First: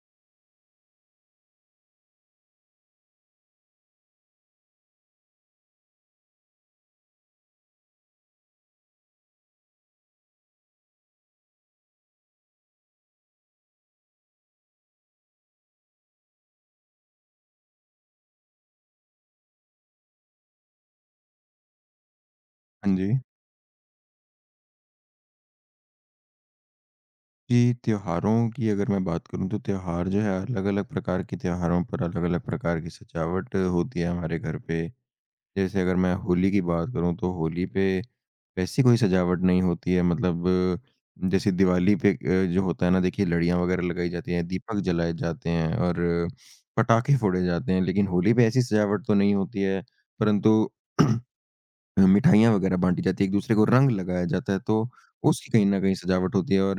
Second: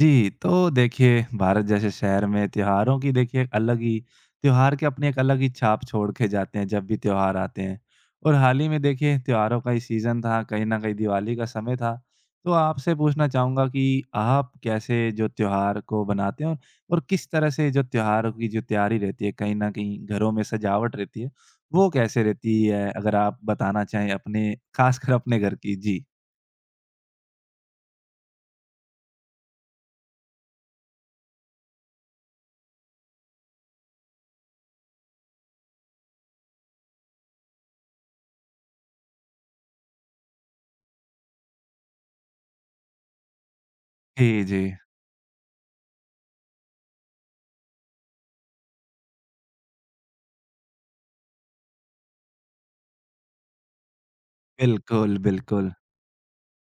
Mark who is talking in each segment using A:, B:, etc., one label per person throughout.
A: जी, तो देखिए भारत जैसे शहर में त्योहारों की देखिए एक अलग ही त्योहार के अपनी एक अलग ही छाप छोड़ के जाते हैं जब भी त्योहार आते हैं। और हाल ही में देखिए त्योहारों का ही सीज़न था, कहीं न कहीं दिवाली का समय था। तो आपसे पूछना चाहूँगा कि आप कैसे जो त्योहार को बनाते हैं और किस तरह से जो त्योहारों की जो तैयारी रहती है, कहीं न कहीं घरों में सजावट रहती है, वो कैसे रहती है?
B: हाँ जी।
A: अगर आप बताना चाहें अपने ख़ासकर अपने घर की। जी।
B: कि त्योहारों की अगर मैं बात करूँ तो त्योहार जो है, अलग-अलग प्रकार के त्योहारों पर अलग-अलग प्रकार की सजावट होती है हमारे घर पे। जैसे अगर मैं होली की बात करूँ तो होली पे वैसी कोई सजावट नहीं होती है, मतलब जैसे दिवाली पे जो होता है ना, देखिए लड़ियाँ वग़ैरह लगाई जाती
A: जी,
B: हैं,
A: जी।
B: दीपक जलाए जाते हैं और पटाखे फोड़े जाते हैं। लेकिन होली पे ऐसी सजावट तो नहीं होती है, परंतु मिठाइयाँ वगैरह बाँटी जाती है, एक-दूसरे को रंग लगाया जाता है, तो
A: बिल्कुल,
B: उसकी कहीं
A: बिल्कुल।
B: न कहीं सजावट होती है। और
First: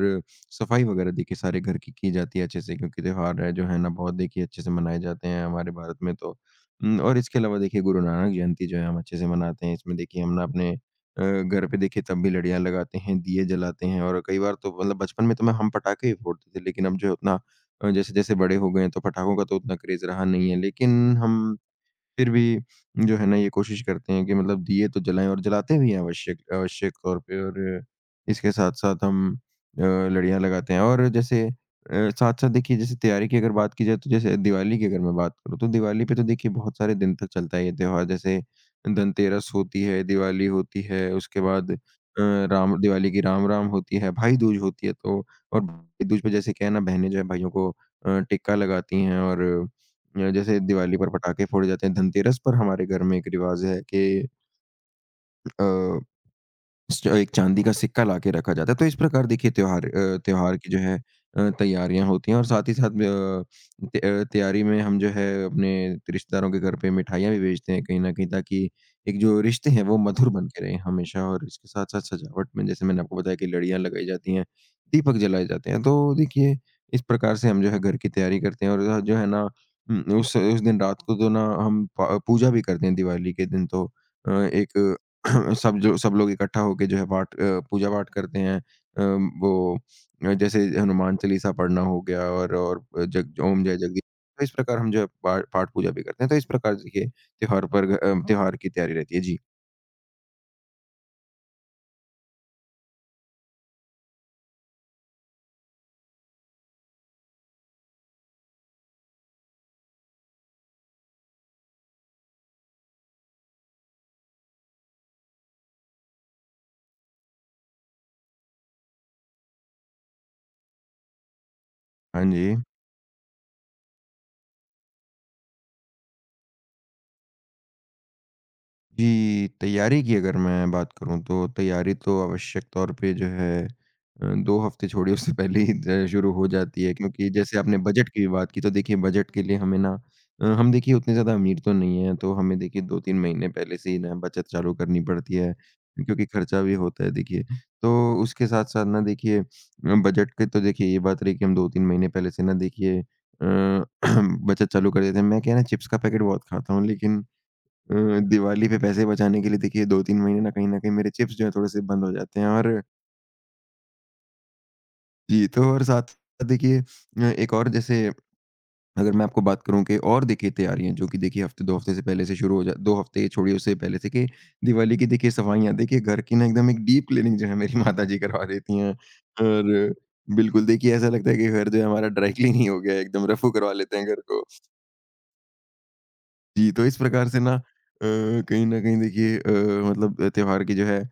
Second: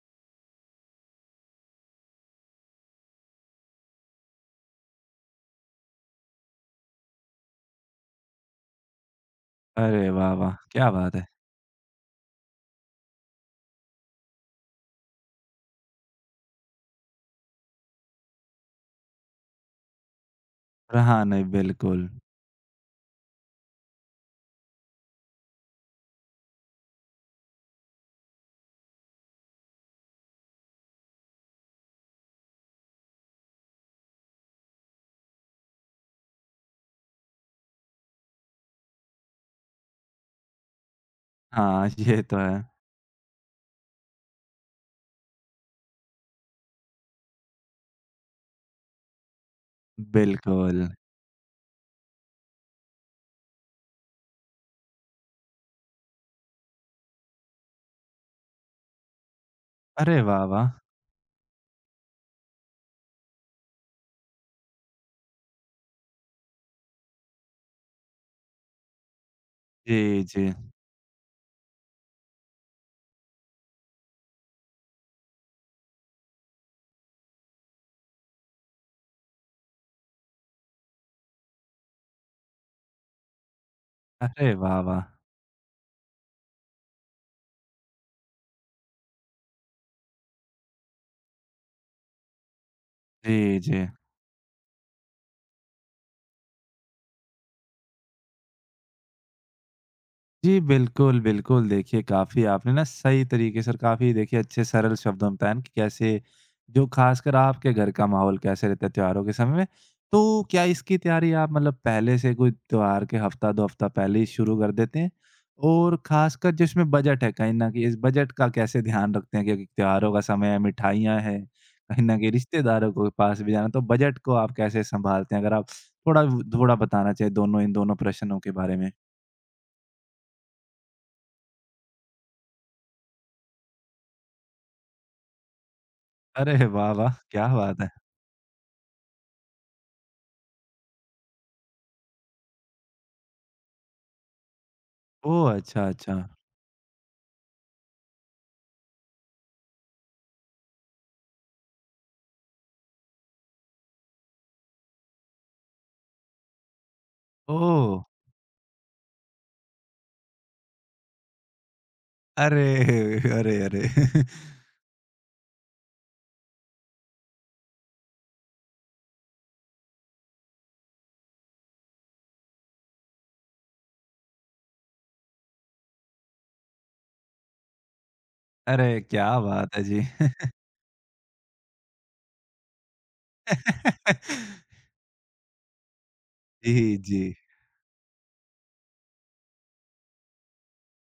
B: सफाई वगैरह देखिए सारे घर की जाती है अच्छे से, क्योंकि त्योहार है जो है ना, बहुत देखिए अच्छे से मनाए जाते हैं हमारे भारत में तो। और इसके अलावा देखिए गुरु नानक जयंती जो है, हम अच्छे से मनाते हैं। इसमें
A: अरे
B: देखिए
A: वाह,
B: हम ना
A: वाह!
B: अपने
A: क्या बात है।
B: घर पे देखिए तब भी लड़ियाँ लगाते हैं, दिए जलाते हैं। और कई बार तो मतलब बचपन में तो मैं हम पटाखे ही फोड़ते थे, लेकिन अब जो है उतना जैसे-जैसे बड़े हो गए हैं तो पटाखों का तो उतना क्रेज़ रहा नहीं है, लेकिन
A: रहा नहीं
B: हम
A: बिल्कुल।
B: फिर भी जो है ना, ये कोशिश करते हैं कि मतलब दिए तो जलाएँ, और जलाते भी हैं आवश्यक आवश्यक तौर पे। और इसके साथ-साथ हम लड़ियाँ लगाते हैं, और जैसे साथ-साथ देखिए, जैसे तैयारी की अगर बात की जाए तो जैसे दिवाली की अगर मैं बात करूँ, तो दिवाली पे तो देखिए बहुत सारे दिन तक चलता है ये त्योहार। जैसे धनतेरस होती है, दिवाली होती है, उसके बाद
A: हाँ, ये तो है।
B: राम दिवाली की राम राम होती है, भाई दूज होती है, तो। और भाई दूज पे जैसे क्या है ना, बहनें जो है, भाइयों को टिक्का लगाती हैं। और जैसे
A: बिल्कुल।
B: दिवाली पर पटाखे फोड़े जाते हैं, धनतेरस पर हमारे घर में एक रिवाज है कि अ, च एक चांदी का सिक्का लाके रखा जाता है। तो इस प्रकार देखिए
A: अरे वाह,
B: त्योहार
A: वाह!
B: की जो है तैयारियाँ होती हैं। और साथ ही साथ तैयारी में हम जो है, अपने रिश्तेदारों के घर पे मिठाइयाँ भी भेजते हैं कहीं न कहीं, ताकि एक जो रिश्ते हैं, वो
A: जी,
B: मधुर बन
A: जी।
B: के रहें हमेशा। और इसके साथ-साथ सजावट में जैसे मैंने आपको बताया कि लड़ियाँ लगाई जाती हैं, दीपक जलाए जाते हैं। तो देखिए इस प्रकार से हम जो है, घर की तैयारी करते हैं। और जो है ना, उस दिन रात को तो ना, हम प पूजा भी करते हैं दिवाली के दिन तो। अ,
A: अरे
B: एक
A: वाह, वाह!
B: सब जो सब लोग इकट्ठा होके जो है, पूजा पाठ करते हैं। वो जैसे हनुमान चालीसा पढ़ना हो गया, और जग
A: जी,
B: ओम जय
A: जी।
B: जगदीश। तो इस प्रकार हम जो है, पा पाठ पूजा भी करते हैं। तो इस प्रकार देखिए त्योहार पर घ- अ, त्योहार की तैयारी रहती है। जी।
A: जी, बिल्कुल, बिल्कुल। देखिए, काफ़ी आपने ना सही तरीके से और काफ़ी देखिए अच्छे सरल शब्दों में बताया ना कि कैसे जो ख़ासकर आपके घर का माहौल कैसे रहता है त्योहारों के समय में। तो क्या इसकी तैयारी आप मतलब पहले से कोई त्योहार के हफ़्ता, 2 हफ़्ता पहले ही शुरू कर देते हैं? और ख़ासकर जो इसमें बजट है कहीं न कहीं इस बजट का कैसे ध्यान रखते हैं क्योंकि त्योहारों का समय है, मिठाइयाँ हैं, कहीं न
B: हाँ
A: कहीं
B: जी।
A: रिश्तेदारों को पास भी जाना तो बजट को आप कैसे सँभालते हैं? अगर आप थोड़ा व थोड़ा बताना चाहें दोनों इन दोनों प्रश्नों के बारे में।
B: जी, तैयारी की अगर मैं बात करूँ तो तैयारी तो आवश्यक तौर पे जो है 2 हफ़्ते छोड़िए, उससे पहले ही ज शुरू हो
A: अरे
B: जाती
A: वाह,
B: है,
A: वाह!
B: क्योंकि
A: क्या
B: जैसे आपने
A: बात है!
B: बजट की बात की तो देखिए बजट के लिए हमें ना, हम देखिए उतने ज़्यादा अमीर तो नहीं हैं, तो हमें देखिए 2-3 महीने पहले से ही ना बचत चालू करनी पड़ती
A: ओह!
B: है,
A: अच्छा, अच्छा।
B: क्योंकि खर्चा भी होता है देखिए। तो उसके साथ-साथ ना देखिए बजट के तो देखिए ये बात रही कि हम 2-3 महीने पहले से ना देखिए बचत चालू कर देते हैं। मैं क्या है ना, चिप्स का पैकेट बहुत खाता हूँ, लेकिन
A: ओह!
B: दिवाली पे पैसे बचाने के लिए देखिए 2-3 महीने ना कहीं न कहीं मेरे चिप्स जो हैं, थोड़े-से बंद हो जाते हैं।
A: अरे!
B: और
A: अरे, अरे!
B: जी, तो और साथ साथ देखिए एक और जैसे, अगर मैं आपको बात करूँ कि और देखिए तैयारियाँ जो कि देखिए हफ़्ते 2 हफ़्ते से पहले से शुरू हो जा 2 हफ़्ते छोड़िए, उससे पहले से कि दिवाली की देखिए सफाइयाँ, देखिए घर की ना एकदम एक डीप क्लीनिंग जो है, मेरी माताजी करवा देती हैं।
A: अरे, क्या बात है
B: और
A: जी।
B: बिल्कुल देखिए ऐसा लगता है कि घर जो है हमारा, ड्राई क्लीन ही हो गया है, एकदम रफ़ू करवा लेते हैं घर को। जी, तो
A: जी,
B: इस
A: जी।
B: प्रकार से ना कहीं न कहीं देखिए मतलब त्योहार की जो है अ,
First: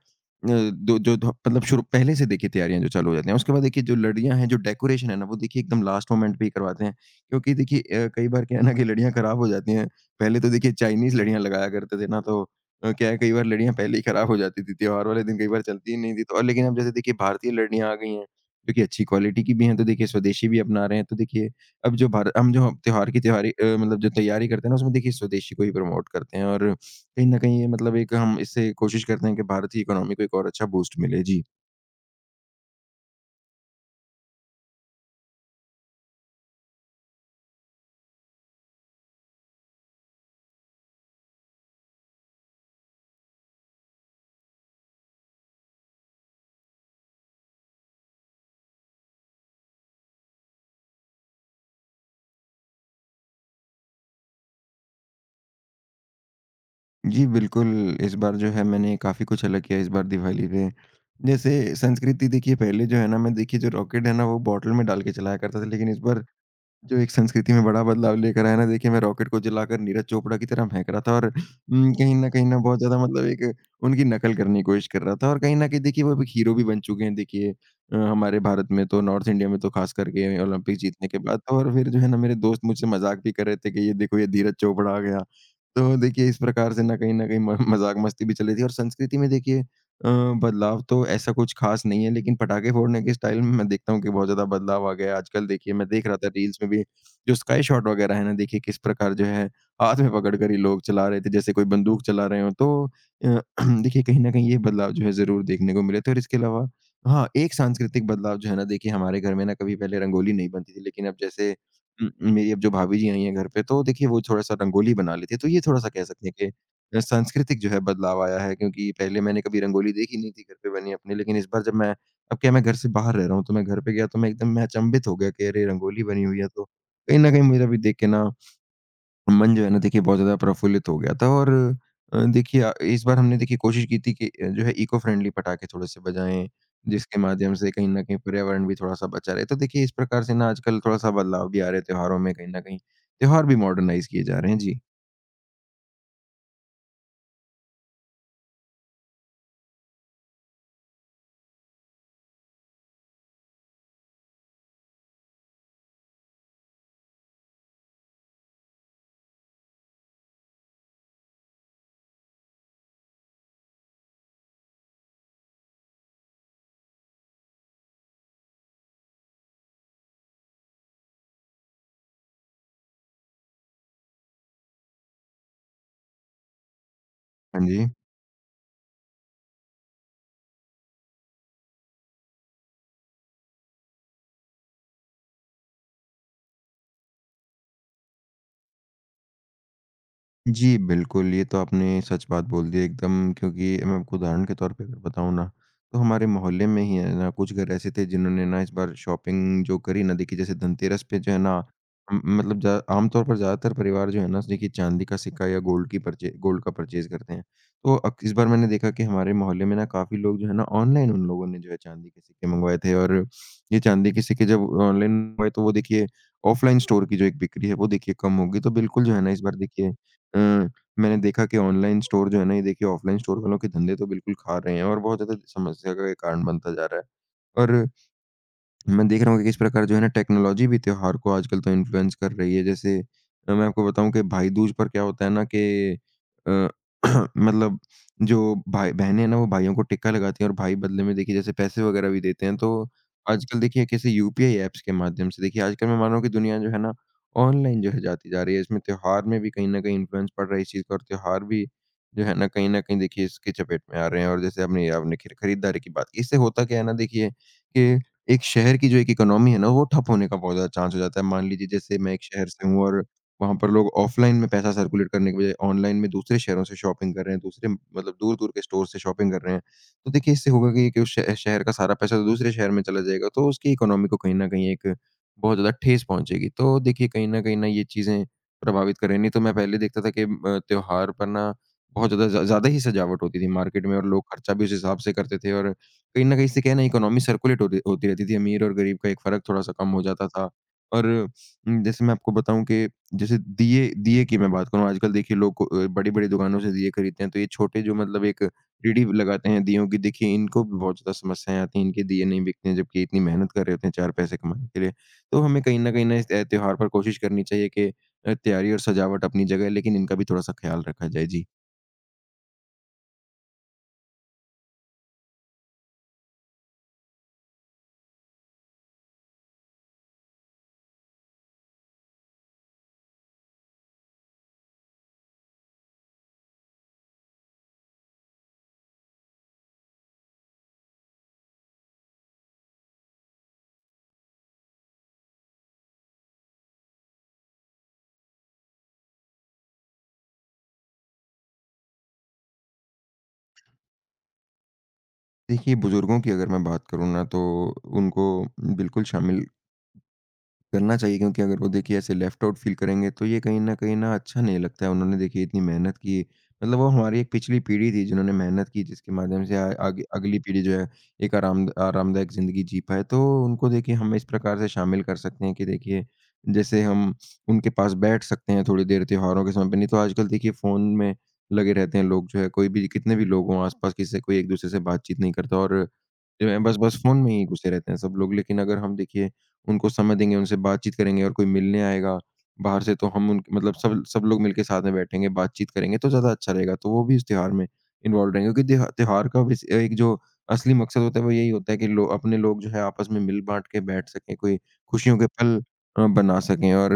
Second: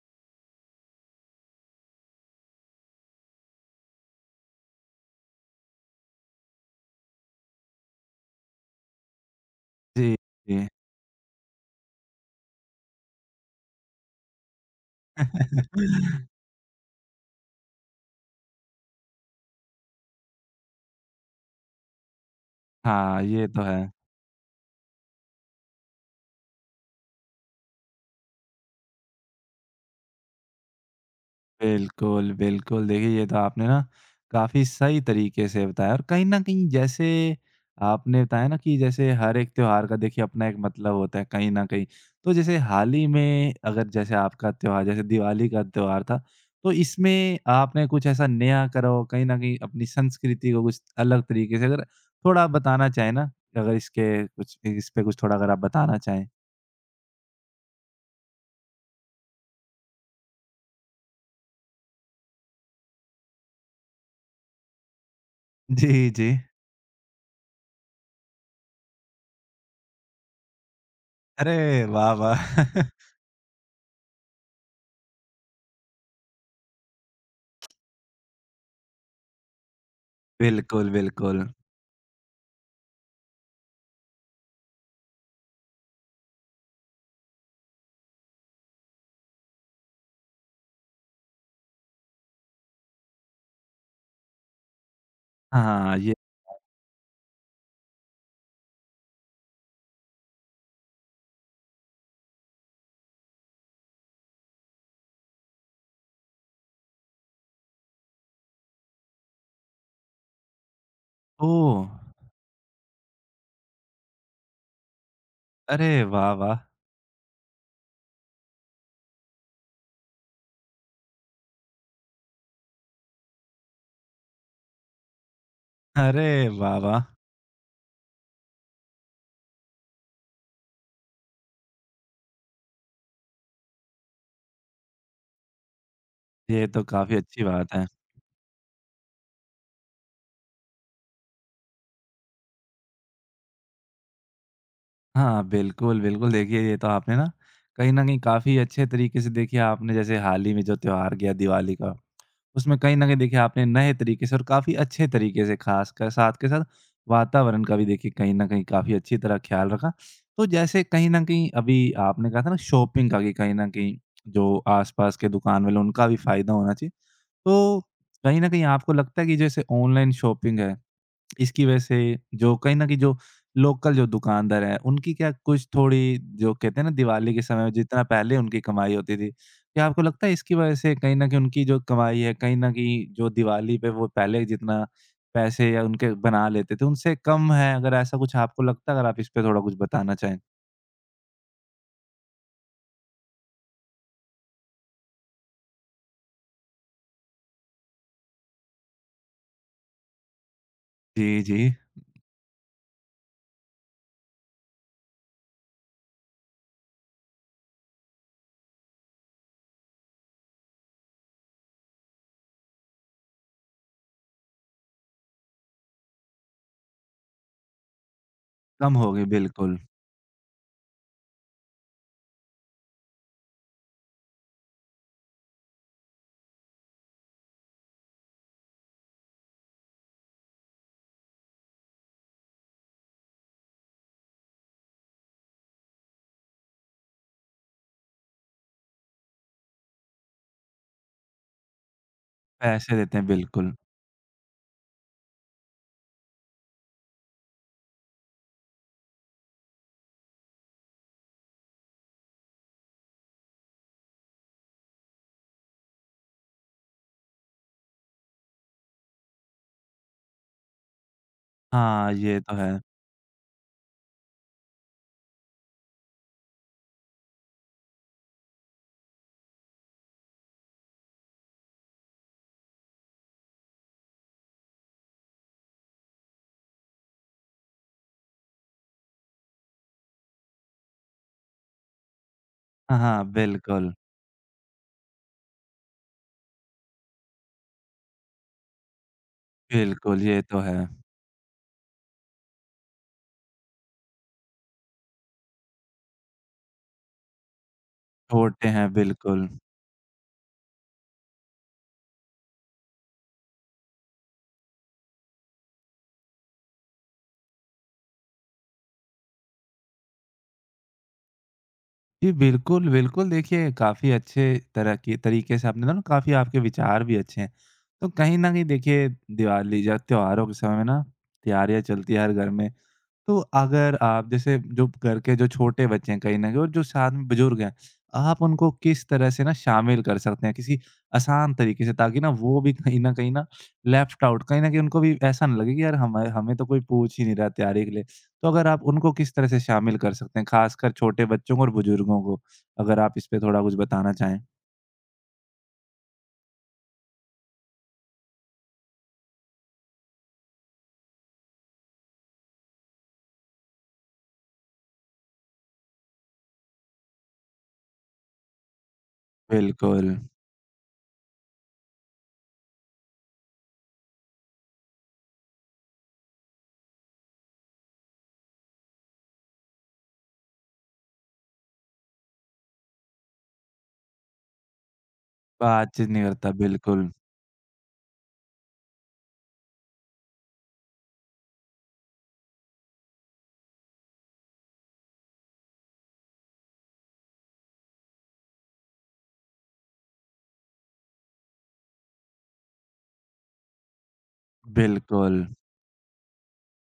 B: दो जो ध मतलब शुरू पहले से देखिए, तैयारियाँ जो चालू हो जाती हैं। उसके बाद देखिए जो लड़ियाँ हैं, जो डेकोरेशन है ना, वो देखिए एकदम लास्ट मोमेंट पे ही करवाते हैं। क्योंकि देखिए कई बार क्या है ना, कि लड़ियाँ खराब हो जाती हैं।
A: जी,
B: पहले तो
A: जी।
B: देखिए चाइनीज़ लड़ियाँ लगाया करते थे ना, तो क्या है, कई बार लड़ियाँ पहले ही खराब हो जाती थी। त्योहार वाले दिन कई बार चलती ही नहीं थी। तो और लेकिन अब जैसे देखिए भारतीय लड़ियाँ आ गई हैं, जो कि अच्छी क्वालिटी की भी हैं, तो देखिए स्वदेशी भी अपना रहे हैं। तो देखिए अब जो भारत हम जो त्योहार की
A: हाँ, ये तो है।
B: मतलब जो तैयारी करते हैं ना, उसमें देखिए स्वदेशी को ही प्रमोट करते हैं। और कहीं न कहीं ये मतलब एक हम इससे कोशिश करते हैं कि भारत की इकोनॉमी को एक और अच्छा बूस्ट मिले। जी।
A: बिल्कुल, बिल्कुल। देखिए, ये तो आपने ना काफ़ी सही तरीके से बताया और कहीं न कहीं जैसे आपने बताया ना कि जैसे हर एक त्योहार का देखिए अपना एक मतलब होता है कहीं न कहीं। तो जैसे हाल ही में अगर जैसे आपका त्योहार जैसे दिवाली का त्योहार था, तो इसमें आपने कुछ ऐसा नया करा हो कहीं न कहीं अपनी संस्कृति को कुछ अलग तरीके से अगर थोड़ा आप बताना चाहें ना, अगर इसके कुछ इस पे कुछ थोड़ा अगर आप बताना चाहें?
B: जी, बिल्कुल, इस बार जो है, मैंने काफ़ी कुछ अलग किया इस बार दिवाली पे। जैसे संस्कृति देखिए, पहले जो है ना, मैं देखिए जो रॉकेट है ना, वो बॉटल में डाल के चलाया करता था, लेकिन इस
A: जी,
B: बार
A: जी।
B: जो एक संस्कृति में बड़ा बदलाव लेकर आया ना, देखिए मैं रॉकेट को जलाकर नीरज चोपड़ा की तरह महक रहा था। और
A: अरे वाह,
B: कहीं न
A: वाह!
B: कहीं ना बहुत ज़्यादा मतलब एक उनकी नकल करने की कोशिश कर रहा था। और कहीं न कहीं देखिए वो अब एक हीरो भी बन चुके हैं, देखिए हमारे भारत में तो, नॉर्थ इंडिया में तो ख़ास करके ओलंपिक
A: बिल्कुल,
B: जीतने के बाद
A: बिल्कुल।
B: तो। और फिर जो है ना, मेरे दोस्त मुझसे मज़ाक भी कर रहे थे कि ये देखो, ये धीरज चोपड़ा आ गया। तो देखिए इस प्रकार से ना कहीं न कहीं म मज़ाक मस्ती भी चल रही थी। और संस्कृति में देखिए अ, बदलाव तो ऐसा कुछ ख़ास नहीं है, लेकिन पटाखे फोड़ने के स्टाइल में मैं देखता हूँ कि बहुत ज़्यादा बदलाव आ गया है। आजकल
A: हाँ,
B: देखिए मैं देख
A: हाँ।
B: रहा था, रील्स में भी जो स्काई शॉट वग़ैरह है ना, देखिए किस प्रकार जो है, हाथ में पकड़ कर ही लोग चला रहे थे, जैसे कोई बंदूक चला रहे हों। तो अ, देखिए कहीं न कहीं ये बदलाव जो है, ज़रूर देखने को मिले थे। और इसके अलावा, हाँ, एक सांस्कृतिक बदलाव जो है ना, देखिए हमारे घर में ना कभी पहले रंगोली नहीं बनती थी, लेकिन अब जैसे
A: ओह!
B: मेरी अब जो भाभी जी आई हैं घर पे, तो देखिए वो थोड़ा-सा रंगोली बना लेती हैं। तो ये
A: अरे
B: थोड़ा-सा कह सकते
A: वाह,
B: हैं कि
A: वाह!
B: सांस्कृतिक जो है बदलाव आया है, क्योंकि पहले मैंने कभी रंगोली देखी नहीं थी घर पे बनी अपने, लेकिन इस बार जब मैं, अब क्या है, मैं घर से बाहर रह रहा हूँ, तो मैं घर पे गया तो मैं एकदम मैं अचंभित हो गया कि अरे रंगोली बनी
A: अरे
B: हुई है। तो
A: वाह, वाह!
B: कहीं न कहीं मुझे भी देख के ना, मन जो है ना देखिए बहुत ज़्यादा प्रफुल्लित हो गया था। और देखिए इस बार हमने देखिए कोशिश की थी कि जो है इको फ्रेंडली पटाखे थोड़े-से बजाएँ,
A: ये तो काफ़ी
B: जिसके
A: अच्छी
B: माध्यम से
A: बात है।
B: कहीं न कहीं पर्यावरण भी थोड़ा-सा बचा रहे। तो देखिए इस प्रकार से ना आजकल थोड़ा-सा बदलाव भी आ रहे हैं त्योहारों में कहीं न कहीं। त्योहार भी मॉडर्नाइज़ किए जा रहे हैं। जी।
A: हाँ, बिल्कुल, बिल्कुल। देखिए, ये तो आपने ना कहीं न कहीं काफ़ी अच्छे तरीके से देखिए आपने जैसे हाल ही में जो त्योहार गया दिवाली का, उसमें कहीं न कहीं देखिए आपने नए तरीके से और काफ़ी अच्छे तरीके से ख़ासकर साथ के साथ वातावरण का भी देखिए कहीं न कहीं काफ़ी अच्छी तरह ख़्याल रखा। तो जैसे कहीं न कहीं अभी आपने कहा था ना शॉपिंग का कि कहीं न कहीं जो आस-पास के दुकान वाले हैं उनका भी फ़ायदा होना चाहिए। तो कहीं न कहीं आपको लगता है कि जैसे ऑनलाइन शॉपिंग है, इसकी वजह से जो कहीं न कहीं जो लोकल जो दुकानदार हैं, उनकी क्या कुछ थोड़ी जो कहते हैं ना दिवाली के
B: हाँ
A: समय में
B: जी।
A: जितना पहले उनकी कमाई होती थी, क्या आपको लगता है इसकी वजह से कहीं न कहीं उनकी जो कमाई है, कहीं न कहीं जो दिवाली पे वो पहले जितना पैसे या उनके बना लेते थे, उनसे कम है? अगर ऐसा कुछ आपको लगता है, अगर आप इस पे थोड़ा कुछ बताना चाहें?
B: जी, बिल्कुल, ये तो आपने सच बात बोल दी एकदम, क्योंकि मैं आपको उदाहरण के तौर पे अगर बताऊँ ना, तो हमारे मोहल्ले में ही है ना, कुछ घर ऐसे थे जिन्होंने ना इस बार शॉपिंग जो करी ना, देखिए जैसे धनतेरस पे जो है
A: जी,
B: ना,
A: जी।
B: मतलब ज़्या आमतौर पर ज़्यादातर परिवार जो है ना, देखिए चाँदी का सिक्का या गोल्ड का परचेज़ करते हैं। तो अक इस बार मैंने देखा कि हमारे मोहल्ले में ना काफ़ी लोग जो है ना, ऑनलाइन उन लोगों ने जो है चाँदी के सिक्के मँगवाए थे। और ये चाँदी के सिक्के जब ऑनलाइन मँगवाए, तो वो देखिए ऑफ़लाइन स्टोर की जो एक बिक्री है, वो देखिए कम होगी। तो
A: कम
B: बिल्कुल
A: हो
B: जो है
A: गई,
B: ना, इस बार
A: बिल्कुल।
B: देखिए अ, मैंने देखा कि ऑनलाइन स्टोर जो है ना, ये देखिए ऑफलाइन स्टोर वालों के धंधे तो बिल्कुल खा रहे हैं, और बहुत ज़्यादा समस्या का ये कारण बनता जा रहा है। और मैं देख रहा हूँ कि किस प्रकार जो है ना, टेक्नोलॉजी भी त्योहार को आजकल तो इन्फ्लुएंस कर रही है। जैसे मैं आपको बताऊँ कि भाई दूज पर क्या होता है ना, कि अ, मतलब जो भाई बहनें हैं ना, वो भाइयों को टिक्का लगाती हैं, और भाई बदले में देखिए जैसे पैसे वग़ैरह भी देते हैं। तो
A: पैसे देते हैं,
B: आजकल
A: बिल्कुल।
B: देखिए कैसे यूपीआई ऐप्स के माध्यम से देखिए, आजकल मैं मान रहा हूँ कि दुनिया जो है ना ऑनलाइन जो है जाती जा रही है। इसमें त्योहार में भी कहीं न कहीं इन्फ्लुएंस पड़ रहा है इस चीज़ का, और त्योहार भी जो है ना कहीं न कहीं देखिए इसकी चपेट में आ रहे हैं। और जैसे आपने आपने खि खरीदारी की बात की, इससे होता क्या है ना, देखिए कि एक शहर की जो एक इकोनॉमी है ना, वो ठप होने का बहुत ज़्यादा चांस हो जाता है। मान लीजिए जैसे
A: हाँ,
B: मैं एक
A: ये
B: शहर
A: तो
B: से
A: है।
B: हूँ, और वहाँ पर लोग ऑफ़लाइन में पैसा सर्कुलेट करने के बजाय ऑनलाइन में दूसरे शहरों से शॉपिंग कर रहे हैं, दूसरे मतलब दूर-दूर के स्टोर से शॉपिंग कर रहे हैं। तो देखिए इससे होगा कि उस श शहर का सारा पैसा तो दूसरे शहर में चला जाएगा, तो उसकी इकोनॉमी को कहीं न कहीं एक बहुत ज़्यादा ठेस पहुँचेगी। तो देखिए कहीं न कहीं ना ये चीज़ें प्रभावित कर रही हैं। नहीं तो मैं पहले देखता था कि त्योहार पर ना बहुत ज़्यादा ज़्यादा ही
A: हाँ,
B: सजावट
A: हाँ,
B: होती थी मार्केट
A: बिल्कुल।
B: में, और लोग खर्चा भी उस हिसाब से करते थे, और कहीं न कहीं इससे क्या है ना इकोनॉमी सर्कुलेट होती होती रहती थी, अमीर और गरीब का एक फ़र्क थोड़ा-सा कम हो
A: बिल्कुल,
B: जाता
A: ये
B: था।
A: तो है।
B: और जैसे मैं आपको बताऊँ कि, जैसे दिए दिए की मैं बात करूँ, आजकल देखिए लोग बड़ी-बड़ी दुकानों से दिए खरीदते हैं, तो ये छोटे जो मतलब एक
A: छोटे हैं,
B: रेडी
A: बिल्कुल।
B: लगाते हैं दियों की, देखिए इनको भी बहुत ज़्यादा समस्याएँ आती हैं, इनके दिए नहीं बिकते हैं, जबकि इतनी मेहनत कर रहे होते हैं 4 पैसे कमाने के लिए। तो हमें कहीं न कहीं ना इस त्योहार पर कोशिश करनी चाहिए कि तैयारी और सजावट अपनी जगह है, लेकिन इनका भी थोड़ा-सा ख़्याल रखा जाए। जी।
A: जी, बिल्कुल, बिल्कुल, देखिए काफ़ी अच्छे तरह की तरीके से आपने ना काफ़ी आपके विचार भी अच्छे हैं। तो कहीं न कहीं देखिए दिवाली या त्योहारों के समय में ना तैयारियाँ चलती है हर घर में। तो अगर आप जैसे जो घर के जो छोटे बच्चे हैं कहीं न कहीं और जो साथ में बुजुर्ग हैं, आप उनको किस तरह से ना शामिल कर सकते हैं किसी आसान तरीके से ताकि ना वो भी कहीं न कहीं ना लेफ्ट आउट कहीं न कहीं उनको भी ऐसा ना लगे कि यार हमें हमें तो कोई पूछ ही नहीं रहा तैयारी के लिए। तो अगर आप उनको किस तरह से शामिल कर सकते हैं, खासकर छोटे बच्चों को और बुजुर्गों को? अगर आप इस पे थोड़ा कुछ बताना चाहें।
B: देखिए बुज़ुर्गों की अगर मैं बात करूँ ना, तो उनको बिल्कुल शामिल करना चाहिए, क्योंकि अगर वो देखिए ऐसे लेफ्ट आउट फ़ील करेंगे तो ये कहीं न अच्छा नहीं लगता है। उन्होंने देखिए इतनी मेहनत की, मतलब वो हमारी एक पिछली पीढ़ी थी जिन्होंने मेहनत की, जिसके माध्यम से आ आगे
A: बिल्कुल,
B: अगली पीढ़ी जो है एक आरामदायक ज़िंदगी जी पाए। तो उनको देखिए हम इस प्रकार से शामिल कर सकते हैं कि, देखिए जैसे हम उनके पास बैठ सकते हैं थोड़ी देर त्योहारों के समय पे। नहीं तो आजकल देखिए फ़ोन में लगे रहते हैं लोग, जो है कोई भी कितने भी लोग हों आस-पास, किसी से कोई एक-दूसरे से बातचीत नहीं करता, और
A: बातचीत नहीं
B: जो
A: करता
B: है बस बस
A: बिल्कुल,
B: फ़ोन में ही घुसे रहते हैं सब लोग। लेकिन अगर हम देखिए उनको समय देंगे, उनसे बातचीत करेंगे और कोई मिलने आएगा बाहर से, तो हम उन मतलब सब सब लोग मिलके साथ में बैठेंगे, बातचीत करेंगे, तो ज़्यादा अच्छा रहेगा। तो वो भी इस त्योहार में इन्वॉल्व रहेंगे, क्योंकि त्योहार का विस एक जो असली मकसद होता है वो यही होता है कि लो अपने लोग जो है आपस में मिल-बाँट के बैठ सकें, कोई खुशियों के
A: बिल्कुल।
B: पल बना सकें, और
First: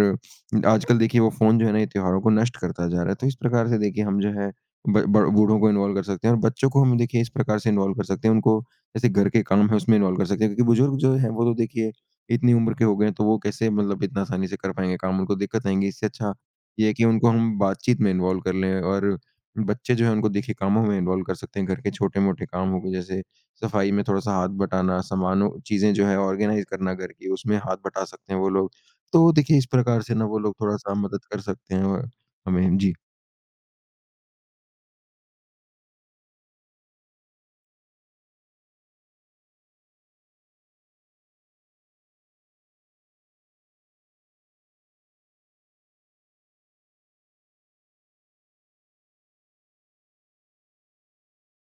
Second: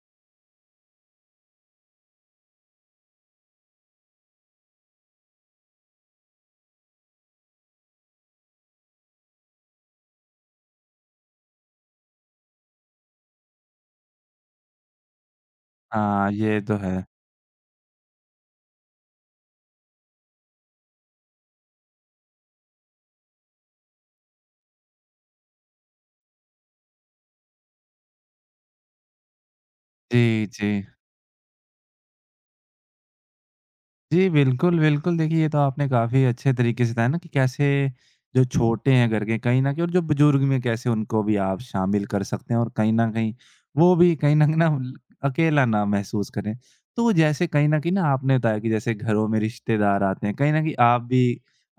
B: आजकल देखिए वो फ़ोन जो है ना ये त्योहारों को नष्ट करता जा रहा है। तो इस प्रकार से देखिए हम जो है ब ब बूढ़ों को इन्वॉल्व कर सकते हैं, और बच्चों को हम देखिए इस प्रकार से इन्वॉल्व कर सकते हैं। उनको जैसे घर के काम है उसमें इन्वॉल्व कर सकते हैं, क्योंकि बुजुर्ग जो हैं वो तो देखिए इतनी उम्र के हो गए हैं, तो वो कैसे मतलब इतना आसानी से कर पाएँगे काम, उनको दिक्कत आएँगी। इससे
A: हाँ,
B: अच्छा
A: ये तो
B: ये है
A: है।
B: कि उनको हम बातचीत में इन्वॉल्व कर लें, और बच्चे जो हैं, उनको देखिए कामों में इन्वॉल्व कर सकते हैं। घर के छोटे-मोटे काम हो गए, जैसे सफाई में थोड़ा-सा हाथ बटाना, सामानों चीज़ें जो है ऑर्गेनाइज़ करना घर की, उसमें हाथ बटा सकते हैं वो लोग। तो देखिए, इस प्रकार से ना वो
A: जी,
B: लोग
A: जी।
B: थोड़ा-सा मदद कर सकते हैं हमें। जी।
A: जी, बिल्कुल, बिल्कुल। देखिए, ये तो आपने काफ़ी अच्छे तरीके से बताया ना कि कैसे जो छोटे हैं घर के, कहीं न कहीं और जो बुज़ुर्ग में कैसे उनको भी आप शामिल कर सकते हैं और कहीं न कहीं वो भी कहीं न कहीं ना ल अकेला ना महसूस करें। तो जैसे कहीं न कहीं ना आपने बताया कि जैसे घरों में रिश्तेदार आते हैं, कहीं न कहीं आप भी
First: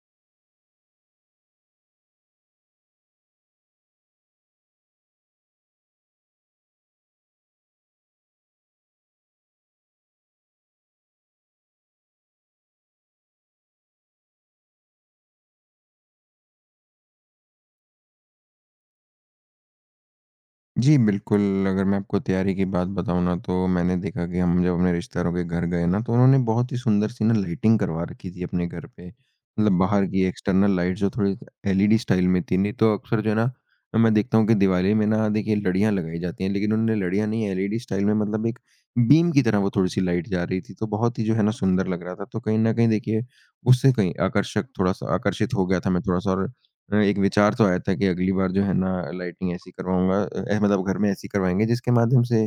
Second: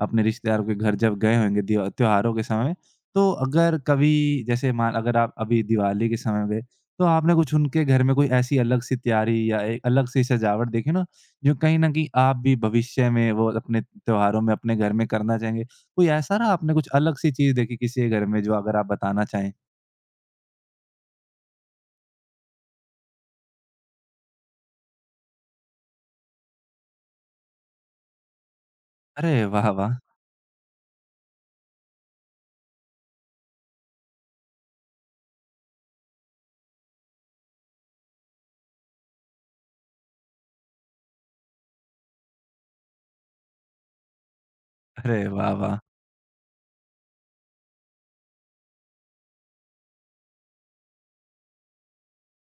A: अपने रिश्तेदारों के घर जब गए होंगे दिवा त्योहारों के समय में, तो अगर कभी जैसे मान अगर आप अभी दिवाली के समय में गए, तो आपने कुछ उनके घर में कोई ऐसी अलग-सी तैयारी या एक अलग-सी सजावट देखी ना जो कहीं न कहीं आप भी भविष्य में वो अपने त्योहारों में अपने घर में करना चाहेंगे। कोई ऐसा रहा आपने कुछ अलग सी चीज़ देखी किसी के घर में जो अगर आप बताना चाहें?
B: जी, बिल्कुल, अगर मैं आपको तैयारी की बात बताऊँ ना, तो मैंने देखा कि हम जब अपने रिश्तेदारों के घर गए ना, तो उन्होंने बहुत ही सुंदर-सी ना लाइटिंग करवा रखी थी अपने घर पे।
A: अरे वाह,
B: मतलब
A: वाह!
B: बाहर की एक्सटर्नल लाइट्स जो थोड़ी एलईडी स्टाइल में थी, नहीं तो अक्सर जो है ना, मैं देखता हूँ कि दिवाली में ना देखिए लड़ियाँ लगाई जाती हैं, लेकिन उन्होंने लड़ियाँ नहीं एलईडी स्टाइल में, मतलब एक बीम की तरह वो थोड़ी-सी लाइट जा रही थी, तो बहुत ही जो है ना सुंदर लग रहा था। तो कहीं न कहीं देखिए उससे कहीं आकर्षक थोड़ा-सा
A: अरे वाह,
B: आकर्षित हो
A: वाह!
B: गया था मैं थोड़ा-सा, और एक विचार तो आया था कि अगली बार जो है ना लाइटिंग ऐसी करवाऊँगा, मतलब घर में ऐसी करवाएँगे जिसके माध्यम से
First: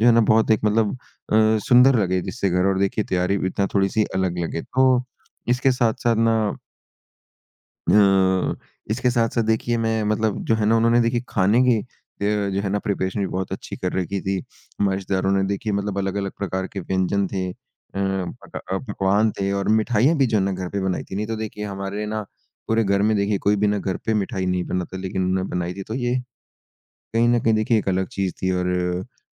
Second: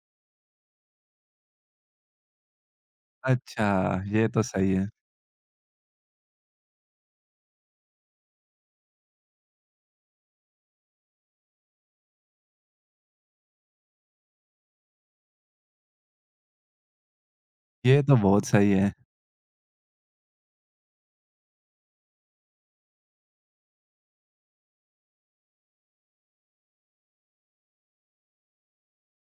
B: जो है ना बहुत एक मतलब सुंदर लगे, जिससे घर और देखिए तैयारी भी इतना
A: अच्छा,
B: थोड़ी-सी
A: ये
B: अलग
A: तो
B: लगे।
A: सही है।
B: तो इसके साथ-साथ ना अ, इसके साथ-साथ देखिए मैं मतलब जो है ना उन्होंने देखिए खाने की जो है ना प्रिपरेशन भी बहुत अच्छी कर रखी थी। हमारे रिश्तेदारों ने देखिए मतलब अलग-अलग प्रकार के व्यंजन थे,
A: ये तो बहुत सही है।
B: पकवान थे और मिठाइयाँ भी जो है ना घर पे बनाई थी। नहीं तो देखिए हमारे ना पूरे घर में देखिए कोई भी ना घर पे मिठाई नहीं बनाता, लेकिन उन्होंने बनाई थी। तो ये कहीं न कहीं देखिए एक अलग चीज़ थी, और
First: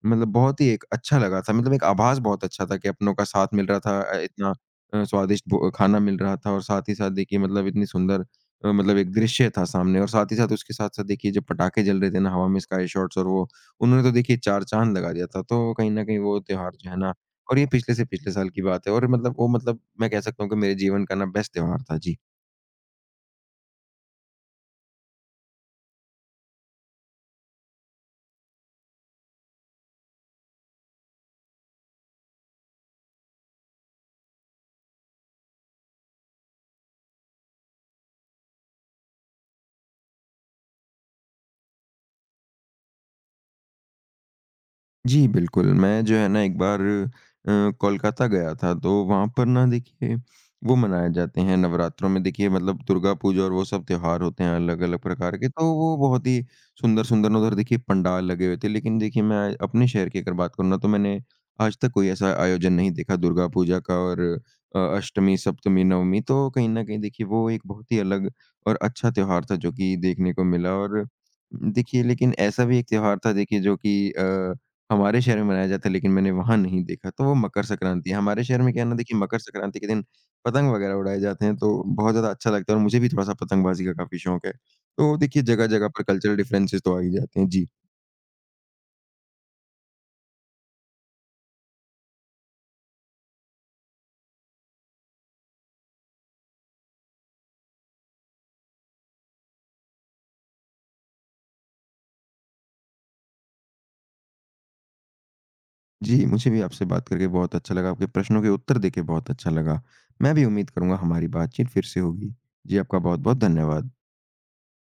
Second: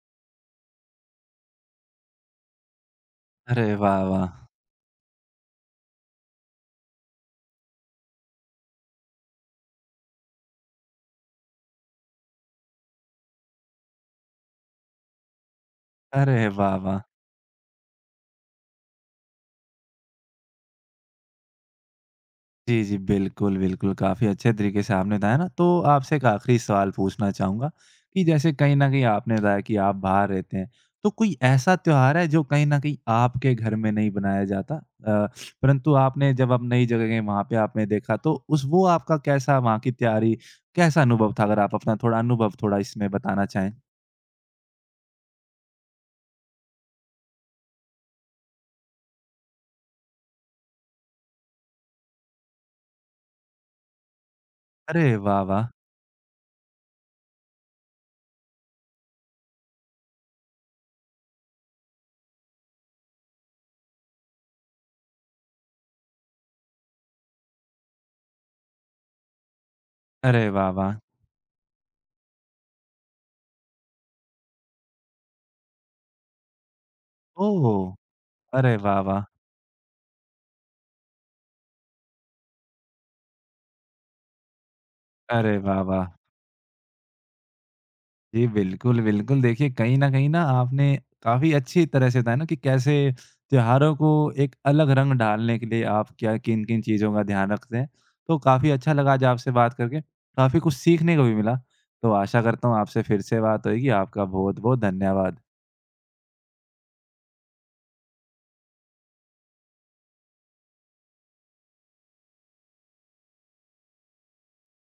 B: मतलब बहुत ही एक अच्छा लगा था, मतलब एक आभास बहुत अच्छा था कि अपनों का साथ
A: अरे
B: मिल रहा था,
A: वाह, वाह!
B: इतना स्वादिष्ट भो खाना मिल रहा था, और साथ ही साथ देखिए मतलब इतनी सुंदर मतलब एक दृश्य था सामने, और साथ ही साथ उसके साथ-साथ देखिए जब पटाखे जल रहे थे ना हवा में स्काई शॉट्स, और वो उन्होंने तो देखिए चार चाँद लगा दिया था। तो कहीं न कहीं वो
A: अरे
B: त्योहार
A: वाह,
B: जो है
A: वाह!
B: ना, और ये पिछले से पिछले साल की बात है, और मतलब वो मतलब मैं कह सकता हूँ कि मेरे जीवन का ना बेस्ट त्योहार था। जी।
A: जी, जी। बिल्कुल, बिल्कुल, काफ़ी अच्छे तरीके से आपने बताया ना, तो आपसे एक आखिरी सवाल पूछना चाहूँगा कि जैसे कहीं न कहीं आपने बताया कि आप बाहर रहते हैं, तो कोई ऐसा त्योहार है जो कहीं न कहीं आपके घर में नहीं बनाया जाता? परंतु आपने जब आप नई जगह गए वहाँ पे आपने देखा तो उस वो आपका कैसा वहाँ की तैयारी कैसा अनुभव था? अगर आप अपना थोड़ा अनुभव थोड़ा इसमें बताना चाहें।
B: जी, बिल्कुल। मैं जो है ना एक बार अ, कोलकाता गया था, तो वहाँ पर ना देखिए वो मनाए जाते हैं नवरात्रों में, देखिए मतलब दुर्गा पूजा और वो सब त्योहार होते हैं अलग-अलग
A: अरे
B: प्रकार
A: वाह,
B: के, तो
A: वाह!
B: वो बहुत ही सुंदर-सुंदर उधर देखिए पंडाल लगे हुए थे। लेकिन देखिए मैं अपने शहर की अगर बात करूँ ना, तो मैंने आज तक कोई ऐसा आयोजन नहीं देखा दुर्गा पूजा का, और अष्टमी, सप्तमी, नवमी, तो कहीं न कहीं देखिए वो एक बहुत ही अलग और अच्छा त्योहार था जो कि देखने को
A: अरे वाह,
B: मिला।
A: वाह!
B: और देखिए लेकिन ऐसा भी एक त्योहार था देखिए जो कि हमारे शहर में मनाया जाता है, लेकिन मैंने वहाँ नहीं देखा, तो वो मकर
A: ओह!
B: संक्रांति है। हमारे शहर में
A: अरे
B: क्या है ना
A: वाह,
B: देखिए
A: वाह!
B: मकर संक्रांति के दिन पतंग वगैरह उड़ाए जाते हैं, तो बहुत ज़्यादा अच्छा लगता है, और मुझे भी थोड़ा-सा पतंगबाज़ी का काफ़ी शौक है। तो देखिए
A: अरे वाह,
B: जगह-जगह पर
A: वाह!
B: कल्चरल डिफरेंसेस तो आ ही जाते हैं। जी।
A: जी, बिल्कुल, बिल्कुल। देखिए, कहीं न कहीं ना आपने काफ़ी अच्छी तरह से बताया ना कि कैसे त्योहारों को एक अलग रंग डालने के लिए आप क्या किन-किन चीज़ों का ध्यान रखते हैं। तो काफ़ी अच्छा लगा आज आपसे बात करके, काफ़ी कुछ सीखने को भी मिला। तो आशा करता हूँ आपसे फिर से बात होएगी। आपका बहुत-बहुत धन्यवाद।
B: जी, मुझे भी आपसे बात करके बहुत अच्छा लगा, आपके प्रश्नों के उत्तर देके बहुत अच्छा लगा। मैं भी उम्मीद करूँगा हमारी बातचीत फिर से होगी। जी, आपका बहुत-बहुत धन्यवाद।